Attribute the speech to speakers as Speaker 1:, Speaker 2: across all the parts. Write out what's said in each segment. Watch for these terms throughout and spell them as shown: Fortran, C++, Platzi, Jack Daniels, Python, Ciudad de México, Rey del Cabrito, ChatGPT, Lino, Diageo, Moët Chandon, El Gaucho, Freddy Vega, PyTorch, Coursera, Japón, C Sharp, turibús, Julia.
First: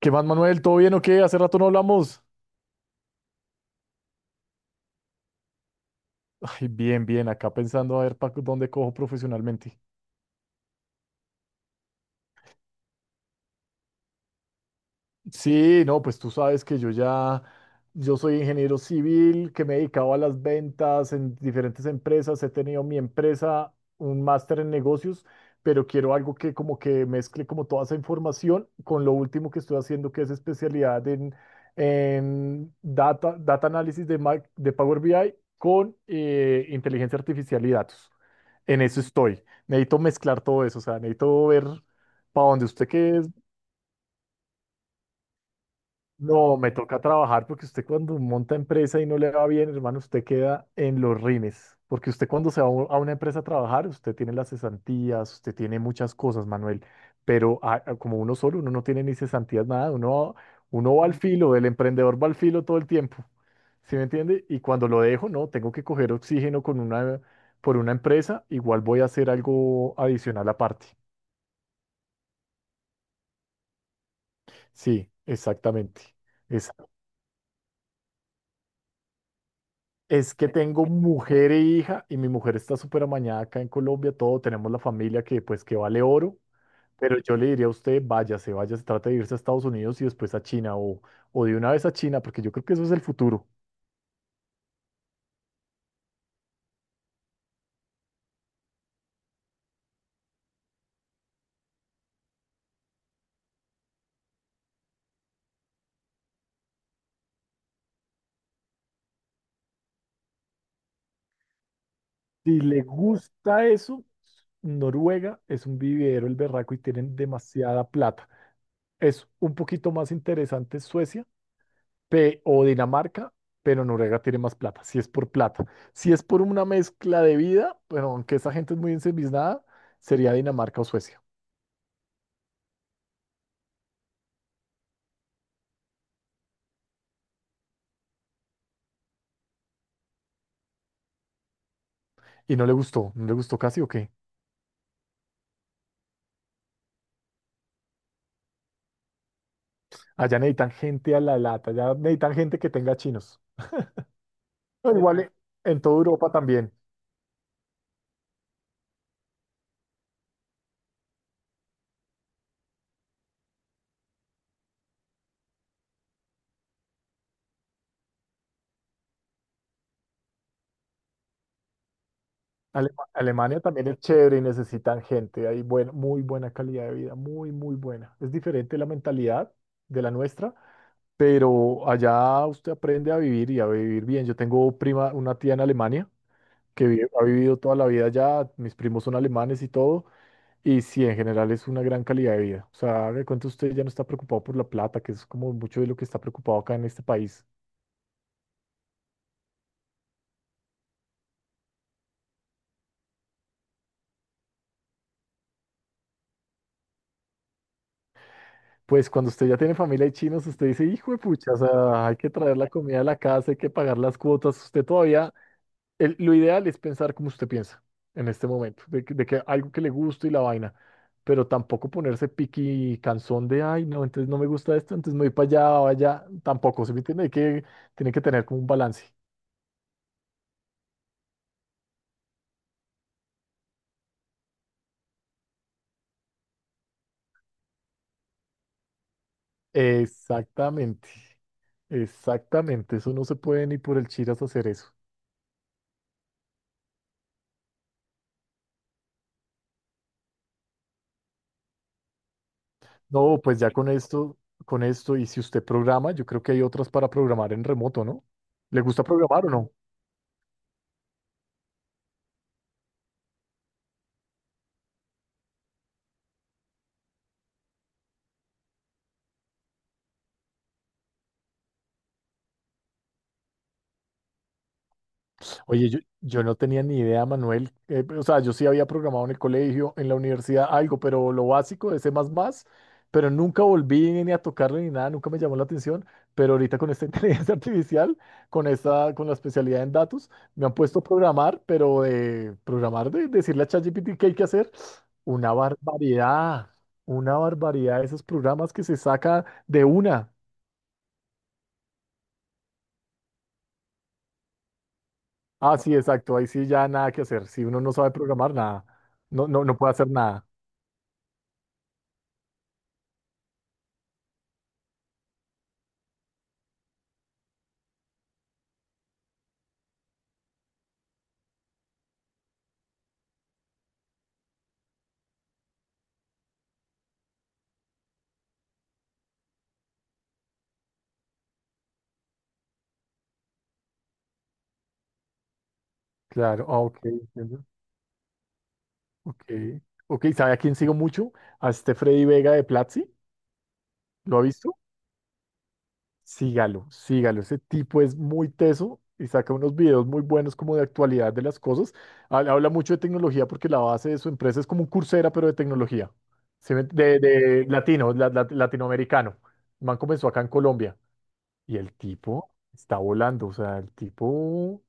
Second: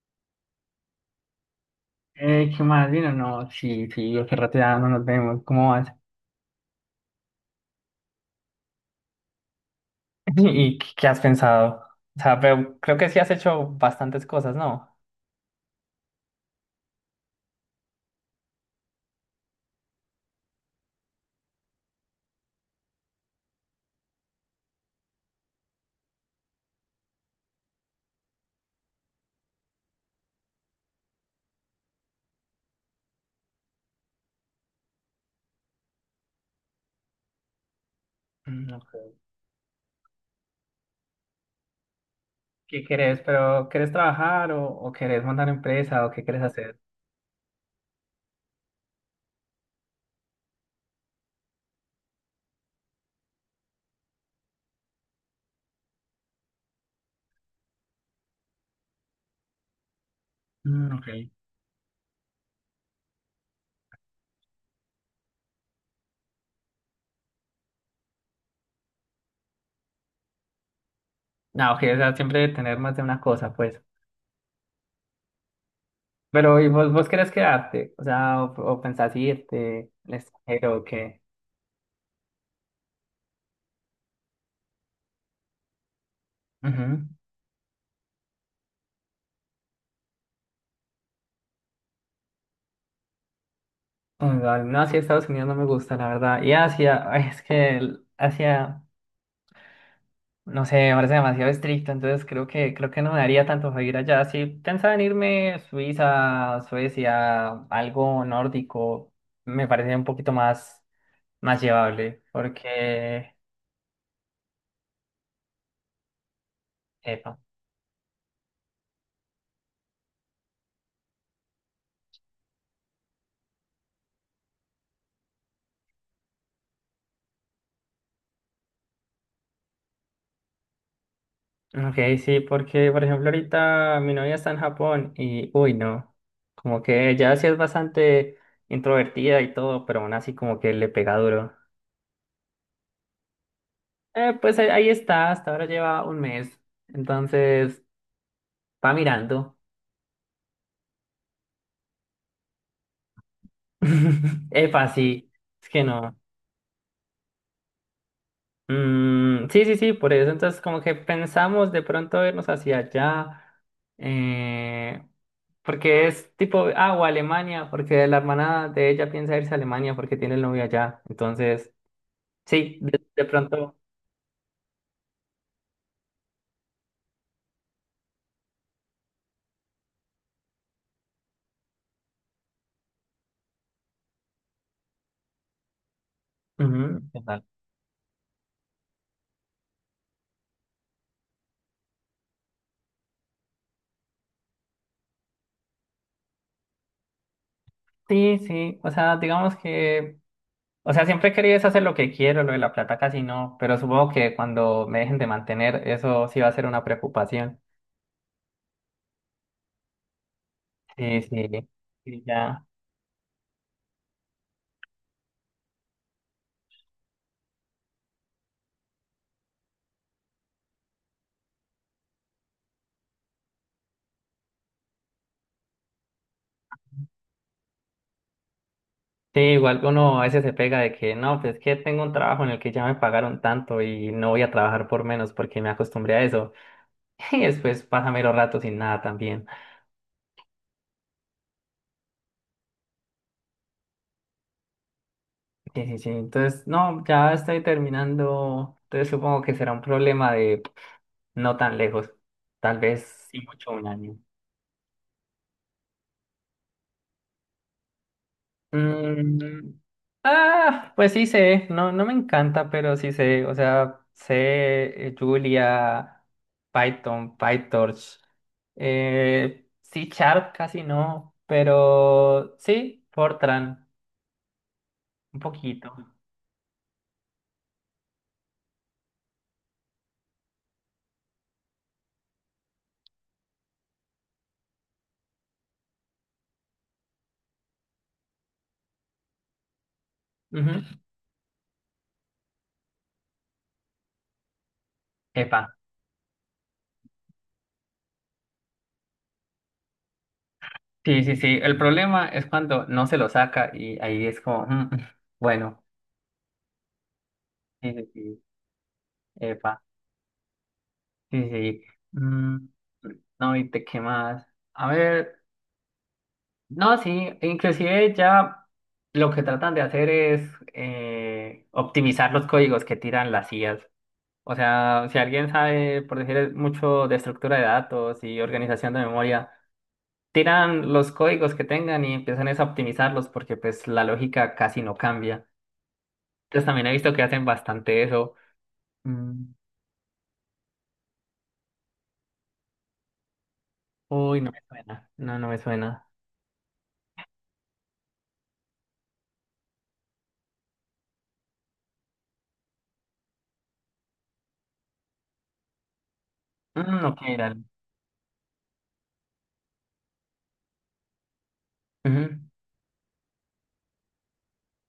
Speaker 1: ¿Qué más, Manuel? ¿Todo bien o qué? Hace rato no hablamos.
Speaker 2: ¿Qué más, Lino? No, sí, sí, hace rato ya no nos vemos. ¿Cómo vas?
Speaker 1: Ay, bien, bien, acá pensando a ver para dónde cojo profesionalmente.
Speaker 2: ¿Y qué has pensado? O sea, pero creo que sí has hecho bastantes cosas, ¿no?
Speaker 1: Sí, no, pues tú sabes que yo soy ingeniero civil, que me he dedicado a las ventas en diferentes empresas, he tenido mi empresa, un máster en negocios, pero quiero algo que como que mezcle como toda esa información con lo último que estoy haciendo, que es especialidad en data análisis de Power BI con inteligencia artificial y datos.
Speaker 2: Mm,
Speaker 1: En
Speaker 2: ok.
Speaker 1: eso estoy. Necesito mezclar todo eso, o sea, necesito ver para donde
Speaker 2: ¿Qué
Speaker 1: usted que
Speaker 2: querés?
Speaker 1: es.
Speaker 2: ¿Pero querés trabajar o querés montar empresa o qué querés
Speaker 1: No, me
Speaker 2: hacer?
Speaker 1: toca trabajar porque usted cuando monta empresa y no le va bien, hermano, usted queda en los rines. Porque usted cuando se va a a una empresa a trabajar, usted tiene las cesantías, usted tiene muchas cosas, Manuel. Pero como uno solo, uno no tiene ni cesantías, nada. Uno,
Speaker 2: Mm,
Speaker 1: uno va
Speaker 2: ok.
Speaker 1: al filo, el emprendedor va al filo todo el tiempo. ¿Sí me entiende? Y cuando lo dejo, no, tengo que coger oxígeno por una empresa, igual voy a hacer algo adicional aparte.
Speaker 2: No, ok, o sea, siempre tener más de una cosa, pues.
Speaker 1: Sí, exactamente.
Speaker 2: Pero, ¿y
Speaker 1: Es,
Speaker 2: vos querés quedarte? O sea, o pensás irte al
Speaker 1: es que
Speaker 2: extranjero o
Speaker 1: tengo
Speaker 2: qué?
Speaker 1: mujer e hija y mi mujer está súper amañada acá en Colombia, todo, tenemos la familia que pues que vale oro,
Speaker 2: Ujú.
Speaker 1: pero yo le diría a usted, váyase, váyase, trate de irse a Estados Unidos y después a China o de una vez a China, porque yo creo que eso es el futuro.
Speaker 2: O sea, no, sí, Estados Unidos no me gusta, la verdad. Y Asia, ay, es que Asia. No sé, me parece demasiado estricto, entonces creo que no me daría tanto para ir allá. Si pensaba en irme a Suiza, Suecia, algo nórdico, me parece un poquito más llevable,
Speaker 1: Si le
Speaker 2: porque,
Speaker 1: gusta eso, Noruega es un vividero el berraco y tienen
Speaker 2: epa.
Speaker 1: demasiada plata. Es un poquito más interesante Suecia o Dinamarca, pero Noruega tiene más plata, si es por plata. Si es por una mezcla de vida, bueno, aunque esa gente es muy ensimismada, sería Dinamarca o Suecia.
Speaker 2: Ok, sí, porque por ejemplo ahorita mi novia está en Japón y, uy, no, como que ella sí es bastante introvertida y todo, pero aún así como que le pega duro.
Speaker 1: Y no le gustó, no le gustó casi o qué.
Speaker 2: Pues ahí está, hasta ahora lleva un mes, entonces va mirando.
Speaker 1: Allá necesitan gente a la lata, allá necesitan gente que tenga chinos.
Speaker 2: Epa,
Speaker 1: Pero igual
Speaker 2: sí, es
Speaker 1: en
Speaker 2: que
Speaker 1: toda
Speaker 2: no.
Speaker 1: Europa también.
Speaker 2: Mm, sí, sí, sí, por eso. Entonces, como que pensamos de pronto irnos hacia allá, eh, porque es tipo, ah, o Alemania, porque la hermana de ella piensa irse a Alemania porque tiene el novio allá. Entonces, sí, de, de
Speaker 1: Alemania
Speaker 2: pronto.
Speaker 1: también es chévere y necesitan gente. Hay muy buena calidad de vida, muy, muy buena. Es diferente la mentalidad de la nuestra, pero allá usted aprende a vivir y a vivir bien. Yo tengo prima, una tía en Alemania que
Speaker 2: Ujú,
Speaker 1: ha
Speaker 2: total.
Speaker 1: vivido toda la vida allá, mis primos son alemanes y todo, y sí, en general es una gran calidad de vida. O sea, haga de cuenta usted ya no está preocupado por la plata, que es como mucho de lo que está preocupado acá en este país.
Speaker 2: Sí, sí, o sea, digamos que, o sea, siempre he querido es hacer lo que quiero, lo de la plata casi no, pero supongo que cuando me dejen de mantener, eso sí va a ser una preocupación.
Speaker 1: Pues cuando usted ya tiene familia y chinos, usted dice, hijo de
Speaker 2: Sí, sí,
Speaker 1: pucha, o sea, hay
Speaker 2: sí,
Speaker 1: que traer
Speaker 2: ya.
Speaker 1: la comida a la casa, hay que pagar las cuotas, usted todavía lo ideal es pensar como usted piensa en este momento, de que algo que le guste y la vaina, pero tampoco ponerse piqui cansón de, ay, no, entonces no me gusta esto, entonces me voy para allá o allá, tampoco, ¿se me entiende? Hay que, tiene que tener como un balance.
Speaker 2: Sí, igual uno a veces se pega de que no, pues es que tengo un trabajo en el que ya me pagaron tanto y no voy a trabajar por menos porque me acostumbré a eso. Y después pasa mero rato sin nada también.
Speaker 1: Exactamente, exactamente, eso no se puede ni por el chiras hacer eso.
Speaker 2: Sí, sí, sí. Entonces, no, ya estoy terminando. Entonces supongo que será un problema de no tan lejos. Tal vez sí
Speaker 1: No, pues
Speaker 2: mucho
Speaker 1: ya
Speaker 2: un año.
Speaker 1: con esto, y si usted programa, yo creo que hay otras para programar en remoto, ¿no? ¿Le gusta programar o no?
Speaker 2: Mm, ah, pues sí sé, no, no me encanta, pero sí sé, o sea, sé Julia, Python, PyTorch, C Sharp casi no, pero sí, Fortran, un poquito.
Speaker 1: Oye, yo no tenía ni idea, Manuel. O sea, yo sí había programado en el colegio, en la universidad, algo, pero lo básico de C++, pero nunca volví ni a tocarlo ni nada, nunca me llamó la atención. Pero ahorita con esta inteligencia artificial, con esta, con la especialidad en datos, me han
Speaker 2: Ujú.
Speaker 1: puesto a programar, pero de programar, de decirle a ChatGPT qué hay que hacer, una
Speaker 2: Epa,
Speaker 1: barbaridad, una barbaridad de esos programas que se saca de una.
Speaker 2: sí, sí, sí. El problema es cuando no se lo saca y ahí es como,
Speaker 1: Ah,
Speaker 2: bueno,
Speaker 1: sí, exacto, ahí sí ya nada que hacer. Si uno no
Speaker 2: sí, sí,
Speaker 1: sabe
Speaker 2: sí,
Speaker 1: programar, nada, no
Speaker 2: epa,
Speaker 1: puede hacer nada.
Speaker 2: sí, sí. Mm, no, ¿y te qué más? A ver. No, sí, inclusive ya lo que tratan de hacer es optimizar los códigos que tiran las IAs. O sea, si alguien sabe, por decir mucho de estructura de datos y organización de memoria, tiran los códigos que tengan y empiezan es a optimizarlos porque pues la lógica casi no cambia. Entonces
Speaker 1: Claro, ah,
Speaker 2: también he
Speaker 1: ok,
Speaker 2: visto que hacen
Speaker 1: entiendo.
Speaker 2: bastante eso. Mm.
Speaker 1: Ok, ok, ¿sabe a quién sigo mucho? A este Freddy Vega de Platzi, ¿lo
Speaker 2: Uy,
Speaker 1: ha
Speaker 2: no me
Speaker 1: visto?
Speaker 2: suena. No, no me suena.
Speaker 1: Sígalo, sígalo, ese tipo es muy teso y saca unos videos muy buenos como de actualidad de las cosas. Habla mucho de tecnología porque la base de su empresa es como un Coursera, pero de tecnología, ¿sí me-
Speaker 2: Mm,
Speaker 1: de,
Speaker 2: ok, dale.
Speaker 1: de latino, latinoamericano. El man comenzó acá en Colombia y el
Speaker 2: Ujú,
Speaker 1: tipo está volando, o sea, el tipo...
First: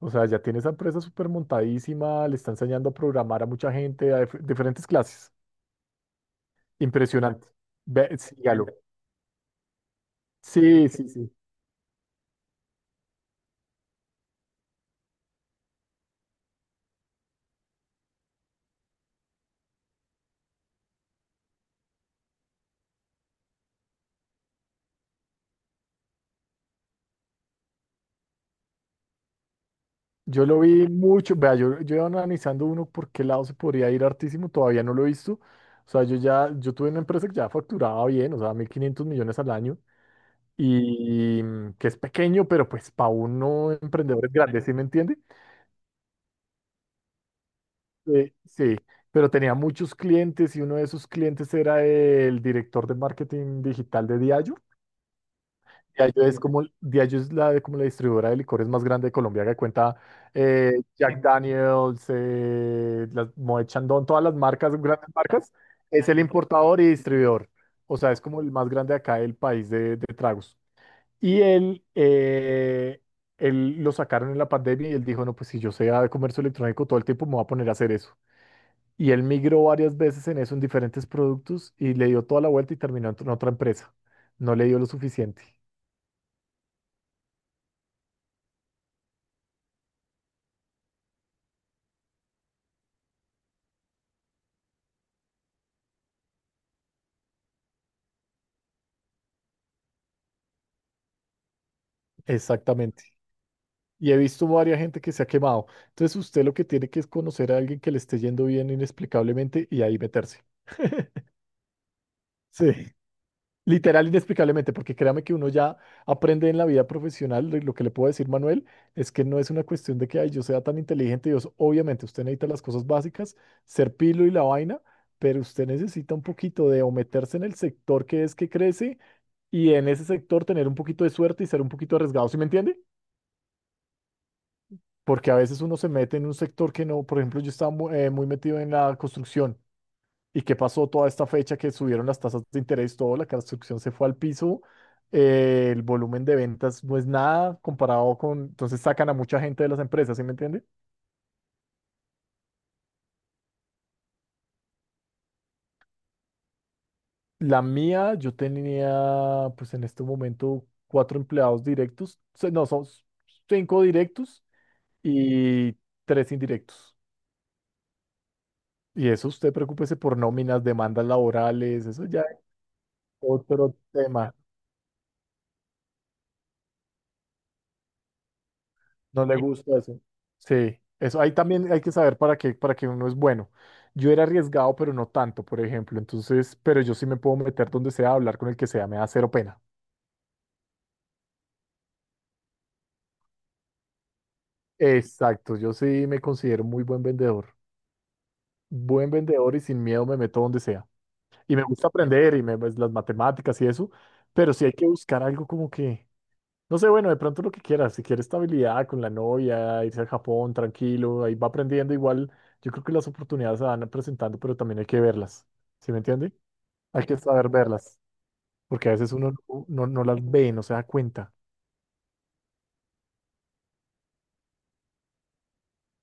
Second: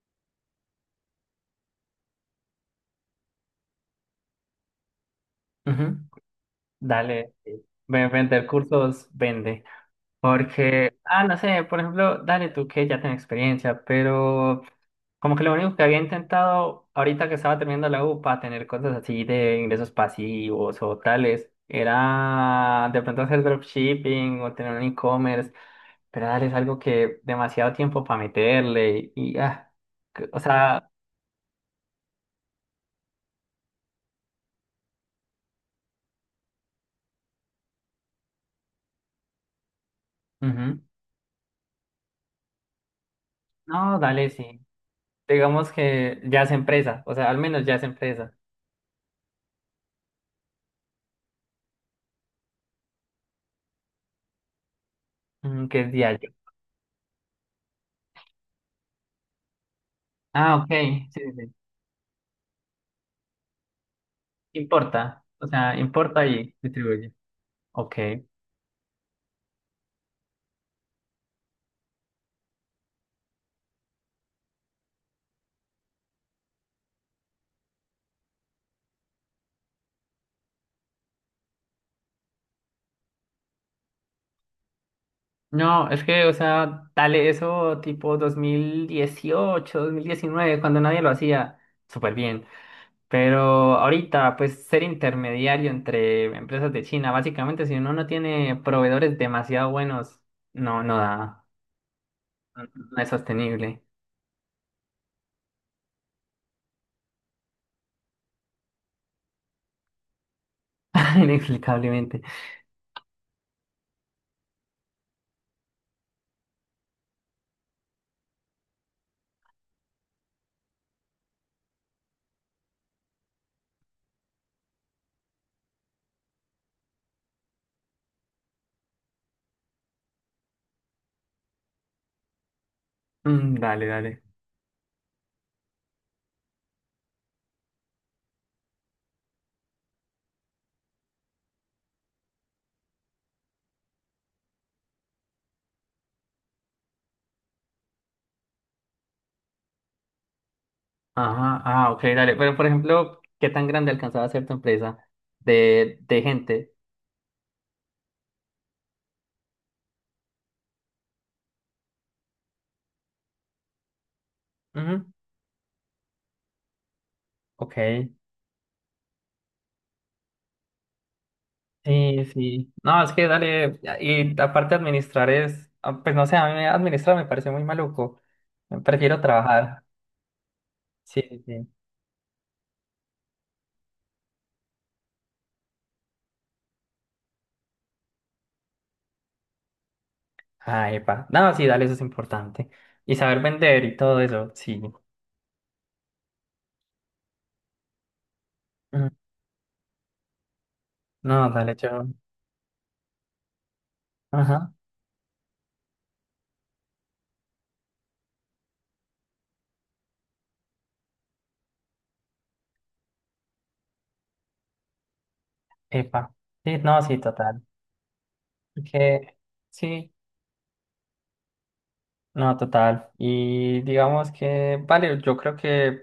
Speaker 1: O sea, ya tiene esa empresa súper montadísima, le está enseñando a programar a mucha gente, a diferentes clases.
Speaker 2: ujú. Dale.
Speaker 1: Impresionante.
Speaker 2: Sí.
Speaker 1: Ve,
Speaker 2: Vender
Speaker 1: sígalo.
Speaker 2: cursos, vende.
Speaker 1: Sí,
Speaker 2: Porque,
Speaker 1: sí,
Speaker 2: ah,
Speaker 1: sí.
Speaker 2: no sé, por ejemplo, dale tú que ya tienes experiencia, pero como que lo único que había intentado ahorita que estaba terminando la U para tener cosas así de ingresos pasivos o tales, era de pronto hacer dropshipping o tener un e-commerce, pero dale, es algo que demasiado tiempo para meterle y, ah, o
Speaker 1: Yo lo vi
Speaker 2: sea,
Speaker 1: mucho. Vea, yo iba analizando uno por qué lado se podría ir hartísimo, todavía no lo he visto. O sea, yo tuve una empresa que ya facturaba bien, o sea, 1.500 millones al año,
Speaker 2: ujú.
Speaker 1: y mm, que es pequeño, pero pues para uno
Speaker 2: No,
Speaker 1: emprendedor
Speaker 2: dale,
Speaker 1: es grande,
Speaker 2: sí.
Speaker 1: ¿sí me entiende?
Speaker 2: Digamos que ya es empresa, o sea, al menos ya es
Speaker 1: Sí,
Speaker 2: empresa,
Speaker 1: sí, pero tenía muchos clientes y uno de esos clientes era el director de marketing digital de Diageo.
Speaker 2: que es
Speaker 1: Diageo
Speaker 2: diario.
Speaker 1: es como, Diageo es la, como la distribuidora de licores más grande de Colombia que cuenta
Speaker 2: Ah, ok, sí,
Speaker 1: Jack
Speaker 2: sí. Sí.
Speaker 1: Daniels, las Moët Chandon, todas las marcas, grandes
Speaker 2: Importa, o
Speaker 1: marcas.
Speaker 2: sea,
Speaker 1: Es el
Speaker 2: importa y
Speaker 1: importador y
Speaker 2: distribuye.
Speaker 1: distribuidor.
Speaker 2: Ok.
Speaker 1: O sea, es como el más grande acá del país de tragos. Y él, él lo sacaron en la pandemia y él dijo, no, pues si yo sé de comercio electrónico todo el tiempo me voy a poner a hacer eso. Y él migró varias veces en eso, en diferentes productos, y le dio toda la vuelta y terminó en otra empresa. No le dio lo suficiente.
Speaker 2: No, es que, o sea, dale eso tipo dos mil dieciocho, 2019 cuando nadie lo hacía, súper bien. Pero ahorita, pues ser intermediario entre empresas de China, básicamente, si uno no tiene proveedores demasiado buenos, no, no da, no, no
Speaker 1: Exactamente.
Speaker 2: es sostenible,
Speaker 1: Y he visto varias gente que se ha quemado. Entonces usted lo que tiene que es conocer a alguien que le esté yendo bien inexplicablemente y ahí meterse.
Speaker 2: inexplicablemente.
Speaker 1: Sí. Literal, inexplicablemente, porque créame que uno ya aprende en la vida profesional, lo que le puedo decir, Manuel, es que no es una cuestión de que ay, yo sea tan inteligente, Dios, obviamente usted necesita las cosas básicas, ser pilo y la vaina, pero usted necesita un poquito de o meterse en el sector que es que crece y en ese sector tener un poquito de suerte y ser un poquito arriesgado, ¿sí me entiende?
Speaker 2: Mm, dale, dale.
Speaker 1: Porque a veces uno se mete en un sector que no, por ejemplo, yo estaba muy metido en la construcción. ¿Y qué pasó toda esta fecha que subieron las tasas de interés, todo, la construcción se fue al piso, el volumen de ventas no es nada comparado con, entonces sacan a mucha gente de las empresas, ¿sí me entiende?
Speaker 2: Ajá, ah, ok, dale. Pero, por ejemplo, ¿qué tan grande alcanzaba a ser tu empresa de gente?
Speaker 1: La mía, yo tenía, pues en este momento, cuatro empleados directos, se- no, son cinco directos y tres indirectos.
Speaker 2: Ok,
Speaker 1: Y eso, usted preocúpese por nóminas, demandas laborales, eso ya
Speaker 2: sí,
Speaker 1: es
Speaker 2: sí. No, es que
Speaker 1: otro
Speaker 2: dale,
Speaker 1: tema.
Speaker 2: y aparte administrar es, ah, pues no sé, a mí administrar me parece muy maluco. Prefiero
Speaker 1: No le gusta
Speaker 2: trabajar.
Speaker 1: eso. Sí, eso
Speaker 2: Sí,
Speaker 1: ahí
Speaker 2: sí. Sí.
Speaker 1: también hay que saber para qué uno es bueno. Yo era arriesgado, pero no tanto, por ejemplo. Entonces, pero yo sí me puedo meter donde sea, hablar con el que sea, me da cero pena.
Speaker 2: Ah, epa. No, sí, dale, eso es importante. Y saber vender y todo eso, sí.
Speaker 1: Exacto, yo sí me considero muy buen vendedor.
Speaker 2: Mm,
Speaker 1: Buen vendedor y sin miedo me meto donde sea.
Speaker 2: no,
Speaker 1: Y me
Speaker 2: dale,
Speaker 1: gusta
Speaker 2: yo.
Speaker 1: aprender y me, pues, las matemáticas y eso, pero sí hay
Speaker 2: Ajá,
Speaker 1: que buscar algo como que no sé, bueno, de pronto lo que quieras, si quiere estabilidad con la novia, irse a Japón tranquilo, ahí va aprendiendo igual. Yo creo que las oportunidades se van presentando, pero también hay que verlas, ¿sí me entiende?
Speaker 2: epa. Sí, no,
Speaker 1: Hay que
Speaker 2: sí,
Speaker 1: saber
Speaker 2: total.
Speaker 1: verlas, porque a veces uno
Speaker 2: Que,
Speaker 1: no, no
Speaker 2: sí,
Speaker 1: las ve, no se da cuenta.
Speaker 2: no, total. Y digamos que, vale, yo creo que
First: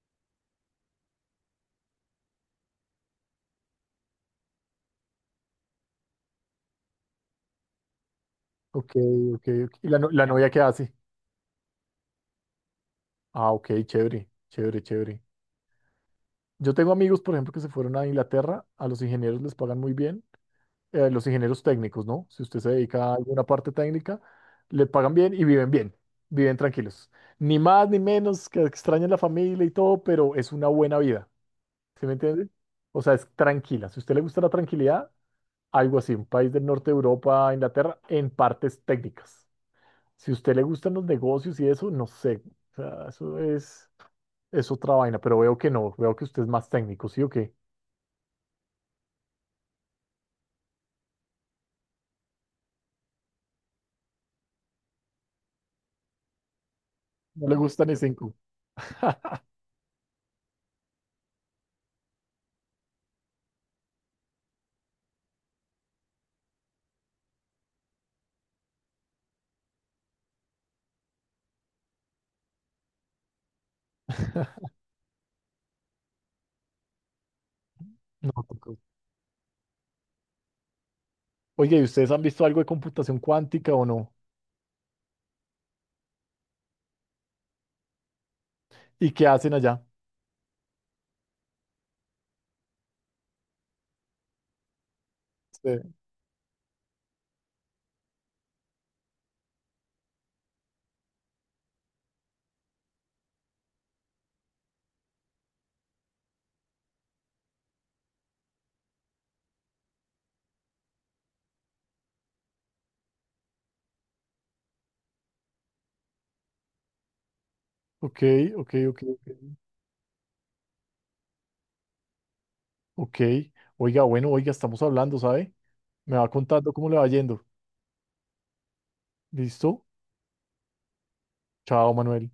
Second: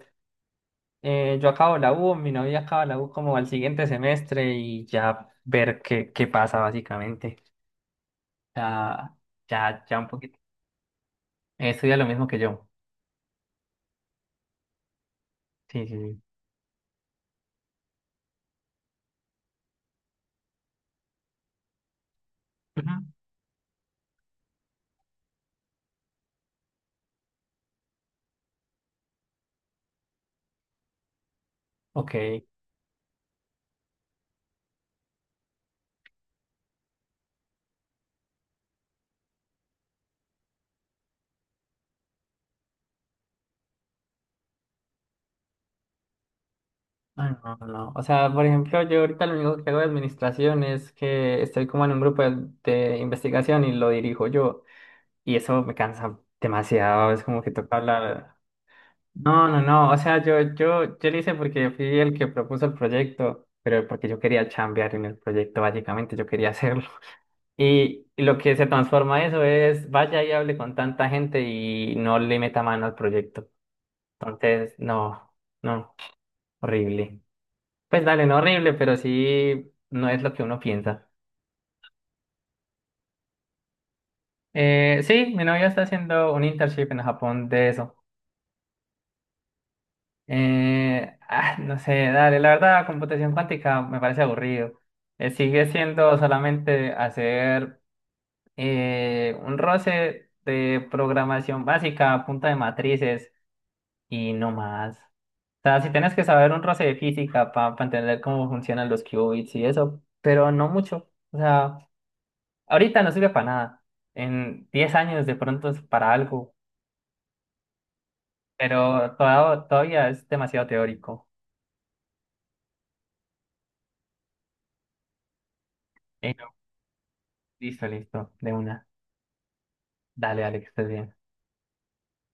Speaker 2: Yo acabo la U, mi novia acaba la U como al siguiente semestre y ya ver qué, pasa básicamente.
Speaker 1: Ok,
Speaker 2: Ya,
Speaker 1: ok, ok.
Speaker 2: ya,
Speaker 1: ¿Y la,
Speaker 2: ya un
Speaker 1: no- la
Speaker 2: poquito.
Speaker 1: novia qué hace?
Speaker 2: Estudia lo mismo que yo.
Speaker 1: Ah, ok, chévere, chévere, chévere.
Speaker 2: Sí, sí, sí.
Speaker 1: Yo tengo amigos, por ejemplo, que se fueron a Inglaterra, a los ingenieros les pagan muy bien los ingenieros técnicos, ¿no? Si usted se
Speaker 2: Ujú.
Speaker 1: dedica a alguna parte técnica, le pagan bien y viven bien, viven tranquilos. Ni más ni menos, que extrañen la familia y todo, pero es una buena vida, ¿sí me
Speaker 2: Ok.
Speaker 1: entiende? O sea, es tranquila. Si a usted le gusta la tranquilidad, algo así, un país del norte de Europa, Inglaterra, en partes técnicas. Si a usted le gustan los negocios y eso, no sé. O sea, es otra vaina, pero veo que no, veo que usted es más técnico, ¿sí o
Speaker 2: Ah,
Speaker 1: qué?
Speaker 2: no, no. No. O sea, por ejemplo, yo ahorita lo único que hago de administración es que estoy como en un grupo de investigación y lo dirijo yo. Y eso me cansa demasiado. Es como
Speaker 1: No
Speaker 2: que
Speaker 1: le
Speaker 2: toca
Speaker 1: gustan ni cinco.
Speaker 2: hablar. No, no, no, o sea, yo lo hice porque fui el que propuso el proyecto, pero porque yo quería chambear en el proyecto, básicamente, yo quería hacerlo. Y lo que se transforma eso es, vaya y hable con tanta gente y no le meta mano al proyecto. Entonces, no, no, horrible. Pues dale, no
Speaker 1: No.
Speaker 2: horrible, pero sí, no es lo que uno piensa.
Speaker 1: Oye, ¿y ustedes han visto algo de computación cuántica o no?
Speaker 2: Sí, mi novia está haciendo un internship en Japón de eso.
Speaker 1: ¿Y qué hacen allá?
Speaker 2: Ah, no sé, dale, la verdad, computación cuántica me parece aburrido. Sigue
Speaker 1: Sí.
Speaker 2: siendo solamente hacer un roce de programación básica a punta de matrices y no más. O sea, si tienes que saber un roce de física para entender cómo funcionan los qubits y eso, pero no mucho. O sea, ahorita no sirve para nada. En 10 años de pronto es para algo,
Speaker 1: Ok, ok, ok,
Speaker 2: pero
Speaker 1: ok.
Speaker 2: todavía es demasiado teórico.
Speaker 1: Ok. Oiga, bueno, oiga, estamos hablando, ¿sabe? Me va
Speaker 2: No,
Speaker 1: contando cómo le va yendo.
Speaker 2: listo, listo, de una.
Speaker 1: ¿Listo?
Speaker 2: Dale, dale, que estés bien.
Speaker 1: Chao, Manuel.